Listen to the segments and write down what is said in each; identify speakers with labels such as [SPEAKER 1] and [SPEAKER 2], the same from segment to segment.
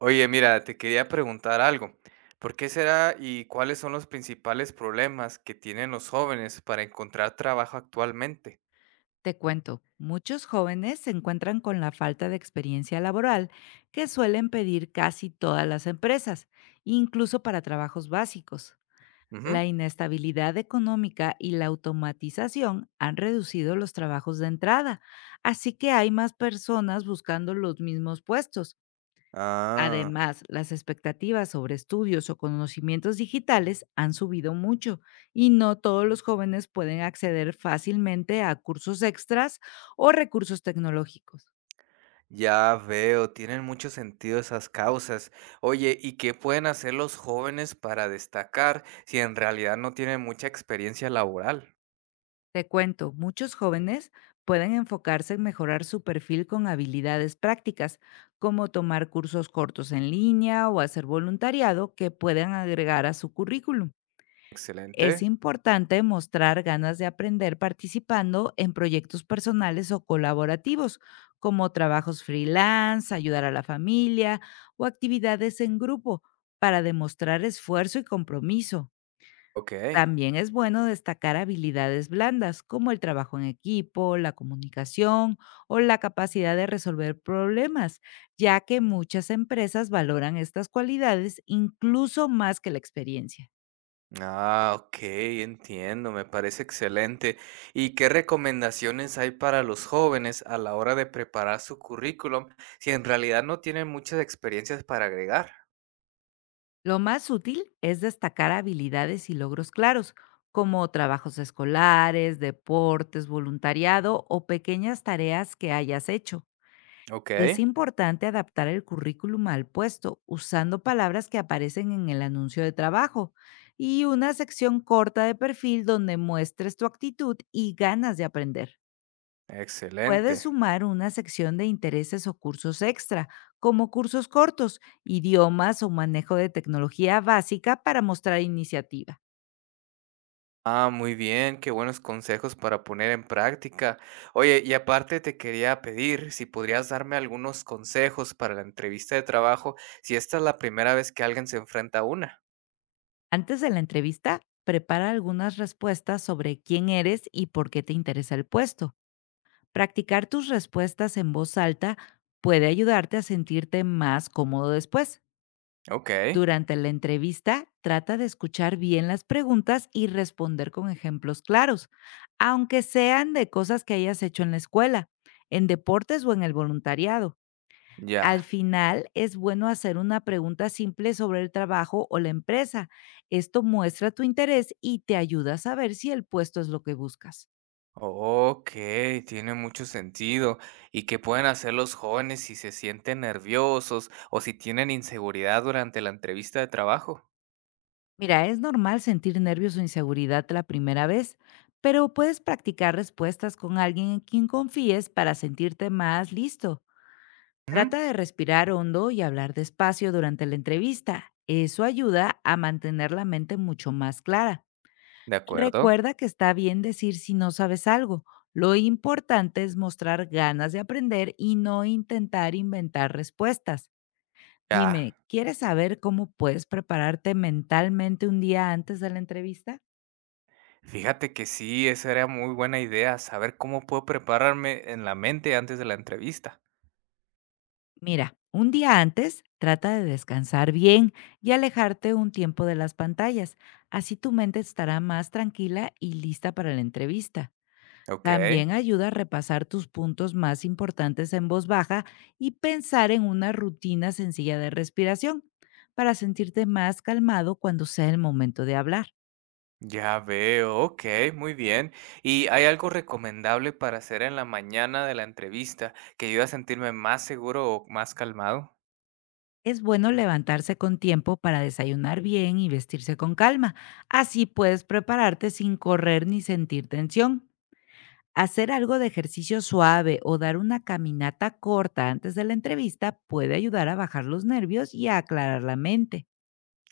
[SPEAKER 1] Oye, mira, te quería preguntar algo. ¿Por qué será y cuáles son los principales problemas que tienen los jóvenes para encontrar trabajo actualmente?
[SPEAKER 2] Te cuento, muchos jóvenes se encuentran con la falta de experiencia laboral que suelen pedir casi todas las empresas, incluso para trabajos básicos. La
[SPEAKER 1] Ujú.
[SPEAKER 2] inestabilidad económica y la automatización han reducido los trabajos de entrada, así que hay más personas buscando los mismos puestos.
[SPEAKER 1] Ah,
[SPEAKER 2] Además, las expectativas sobre estudios o conocimientos digitales han subido mucho y no todos los jóvenes pueden acceder fácilmente a cursos extras o recursos tecnológicos.
[SPEAKER 1] ya veo, tienen mucho sentido esas causas. Oye, ¿y qué pueden hacer los jóvenes para destacar si en realidad no tienen mucha experiencia laboral?
[SPEAKER 2] Te cuento, muchos jóvenes pueden enfocarse en mejorar su perfil con habilidades prácticas, como tomar cursos cortos en línea o hacer voluntariado que puedan agregar a su currículum. Es
[SPEAKER 1] Excelente.
[SPEAKER 2] importante mostrar ganas de aprender participando en proyectos personales o colaborativos, como trabajos freelance, ayudar a la familia o actividades en grupo, para demostrar esfuerzo y compromiso.
[SPEAKER 1] Ok.
[SPEAKER 2] También es bueno destacar habilidades blandas, como el trabajo en equipo, la comunicación o la capacidad de resolver problemas, ya que muchas empresas valoran estas cualidades incluso más que la experiencia.
[SPEAKER 1] Ah, ok, entiendo, me parece excelente. ¿Y qué recomendaciones hay para los jóvenes a la hora de preparar su currículum si en realidad no tienen muchas experiencias para agregar?
[SPEAKER 2] Lo más útil es destacar habilidades y logros claros, como trabajos escolares, deportes, voluntariado o pequeñas tareas que hayas hecho.
[SPEAKER 1] Ok,
[SPEAKER 2] Es importante adaptar el currículum al puesto usando palabras que aparecen en el anuncio de trabajo y una sección corta de perfil donde muestres tu actitud y ganas de aprender.
[SPEAKER 1] excelente.
[SPEAKER 2] Puedes sumar una sección de intereses o cursos extra, como cursos cortos, idiomas o manejo de tecnología básica para mostrar iniciativa.
[SPEAKER 1] Ah, muy bien, qué buenos consejos para poner en práctica. Oye, y aparte te quería pedir si podrías darme algunos consejos para la entrevista de trabajo si esta es la primera vez que alguien se enfrenta a una.
[SPEAKER 2] Antes de la entrevista, prepara algunas respuestas sobre quién eres y por qué te interesa el puesto. Practicar tus respuestas en voz alta puede ayudarte a sentirte más cómodo después.
[SPEAKER 1] Ok,
[SPEAKER 2] Durante la entrevista, trata de escuchar bien las preguntas y responder con ejemplos claros, aunque sean de cosas que hayas hecho en la escuela, en deportes o en el voluntariado. Al
[SPEAKER 1] ya.
[SPEAKER 2] final, es bueno hacer una pregunta simple sobre el trabajo o la empresa. Esto muestra tu interés y te ayuda a saber si el puesto es lo que buscas.
[SPEAKER 1] Ok, tiene mucho sentido. ¿Y qué pueden hacer los jóvenes si se sienten nerviosos o si tienen inseguridad durante la entrevista de trabajo?
[SPEAKER 2] Mira, es normal sentir nervios o inseguridad la primera vez, pero puedes practicar respuestas con alguien en quien confíes para sentirte más listo.
[SPEAKER 1] Ujú.
[SPEAKER 2] Trata de respirar hondo y hablar despacio durante la entrevista. Eso ayuda a mantener la mente mucho más clara.
[SPEAKER 1] ¿De acuerdo?
[SPEAKER 2] Recuerda que está bien decir si no sabes algo. Lo importante es mostrar ganas de aprender y no intentar inventar respuestas.
[SPEAKER 1] Ya.
[SPEAKER 2] Dime, ¿quieres saber cómo puedes prepararte mentalmente un día antes de la entrevista?
[SPEAKER 1] Fíjate que sí, esa era muy buena idea, saber cómo puedo prepararme en la mente antes de la entrevista.
[SPEAKER 2] Mira, un día antes trata de descansar bien y alejarte un tiempo de las pantallas. Así tu mente estará más tranquila y lista para la entrevista.
[SPEAKER 1] Ok,
[SPEAKER 2] También ayuda a repasar tus puntos más importantes en voz baja y pensar en una rutina sencilla de respiración para sentirte más calmado cuando sea el momento de hablar.
[SPEAKER 1] ya veo, ok, muy bien. ¿Y hay algo recomendable para hacer en la mañana de la entrevista que ayude a sentirme más seguro o más calmado?
[SPEAKER 2] Es bueno levantarse con tiempo para desayunar bien y vestirse con calma. Así puedes prepararte sin correr ni sentir tensión. Hacer algo de ejercicio suave o dar una caminata corta antes de la entrevista puede ayudar a bajar los nervios y a aclarar la mente.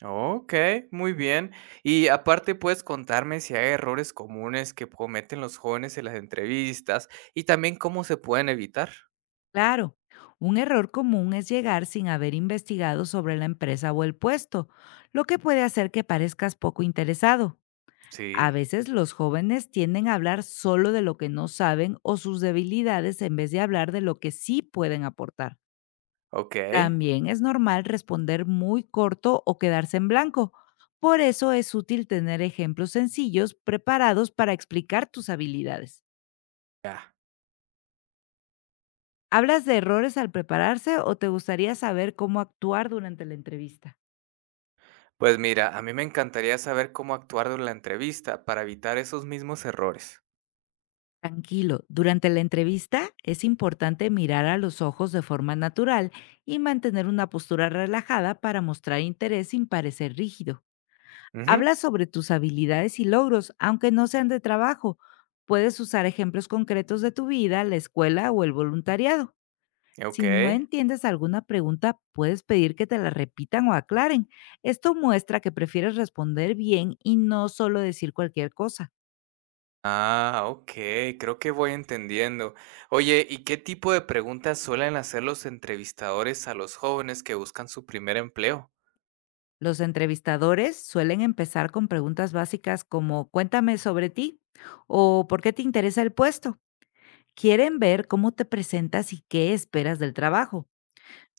[SPEAKER 1] Okey, muy bien. Y aparte, ¿puedes contarme si hay errores comunes que cometen los jóvenes en las entrevistas y también cómo se pueden evitar?
[SPEAKER 2] Claro, un error común es llegar sin haber investigado sobre la empresa o el puesto, lo que puede hacer que parezcas poco interesado. A
[SPEAKER 1] Sí,
[SPEAKER 2] veces los jóvenes tienden a hablar solo de lo que no saben o sus debilidades en vez de hablar de lo que sí pueden aportar.
[SPEAKER 1] okey,
[SPEAKER 2] También es normal responder muy corto o quedarse en blanco. Por eso es útil tener ejemplos sencillos preparados para explicar tus habilidades.
[SPEAKER 1] ya.
[SPEAKER 2] ¿Hablas de errores al prepararse o te gustaría saber cómo actuar durante la entrevista?
[SPEAKER 1] Pues mira, a mí me encantaría saber cómo actuar durante la entrevista para evitar esos mismos errores.
[SPEAKER 2] Tranquilo, durante la entrevista es importante mirar a los ojos de forma natural y mantener una postura relajada para mostrar interés sin parecer rígido.
[SPEAKER 1] Ujú,
[SPEAKER 2] Habla sobre tus habilidades y logros, aunque no sean de trabajo. Puedes usar ejemplos concretos de tu vida, la escuela o el voluntariado. Si no
[SPEAKER 1] okey.
[SPEAKER 2] entiendes alguna pregunta, puedes pedir que te la repitan o aclaren. Esto muestra que prefieres responder bien y no solo decir cualquier cosa.
[SPEAKER 1] Ah, okey, creo que voy entendiendo. Oye, ¿y qué tipo de preguntas suelen hacer los entrevistadores a los jóvenes que buscan su primer empleo?
[SPEAKER 2] Los entrevistadores suelen empezar con preguntas básicas como cuéntame sobre ti o por qué te interesa el puesto. Quieren ver cómo te presentas y qué esperas del trabajo.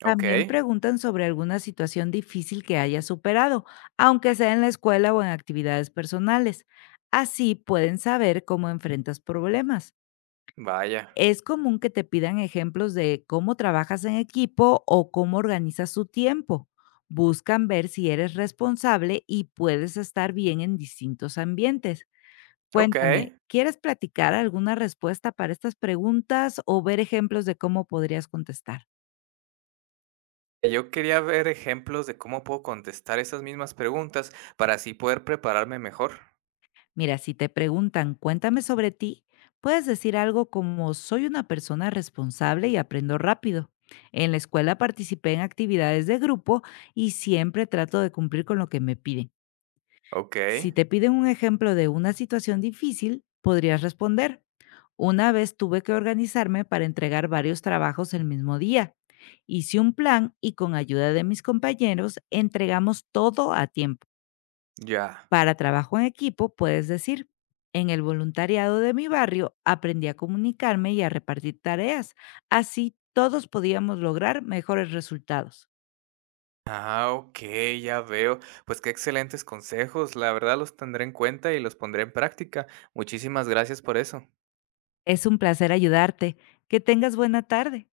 [SPEAKER 2] También
[SPEAKER 1] Okey,
[SPEAKER 2] preguntan sobre alguna situación difícil que haya superado, aunque sea en la escuela o en actividades personales. Así pueden saber cómo enfrentas problemas.
[SPEAKER 1] vaya,
[SPEAKER 2] Es común que te pidan ejemplos de cómo trabajas en equipo o cómo organizas tu tiempo. Buscan ver si eres responsable y puedes estar bien en distintos ambientes.
[SPEAKER 1] okey.
[SPEAKER 2] Cuéntame, ¿quieres platicar alguna respuesta para estas preguntas o ver ejemplos de cómo podrías contestar?
[SPEAKER 1] Yo quería ver ejemplos de cómo puedo contestar esas mismas preguntas para así poder prepararme mejor.
[SPEAKER 2] Mira, si te preguntan, cuéntame sobre ti, puedes decir algo como soy una persona responsable y aprendo rápido. En la escuela participé en actividades de grupo y siempre trato de cumplir con lo que me piden.
[SPEAKER 1] Ok,
[SPEAKER 2] Si te piden un ejemplo de una situación difícil, podrías responder. Una vez tuve que organizarme para entregar varios trabajos el mismo día. Hice un plan y con ayuda de mis compañeros entregamos todo a tiempo.
[SPEAKER 1] ya.
[SPEAKER 2] Para trabajo en equipo, puedes decir, en el voluntariado de mi barrio aprendí a comunicarme y a repartir tareas. Así todos podíamos lograr mejores resultados.
[SPEAKER 1] Ah, ok, ya veo. Pues qué excelentes consejos. La verdad los tendré en cuenta y los pondré en práctica. Muchísimas gracias por eso.
[SPEAKER 2] Es un placer ayudarte. Que tengas buena tarde.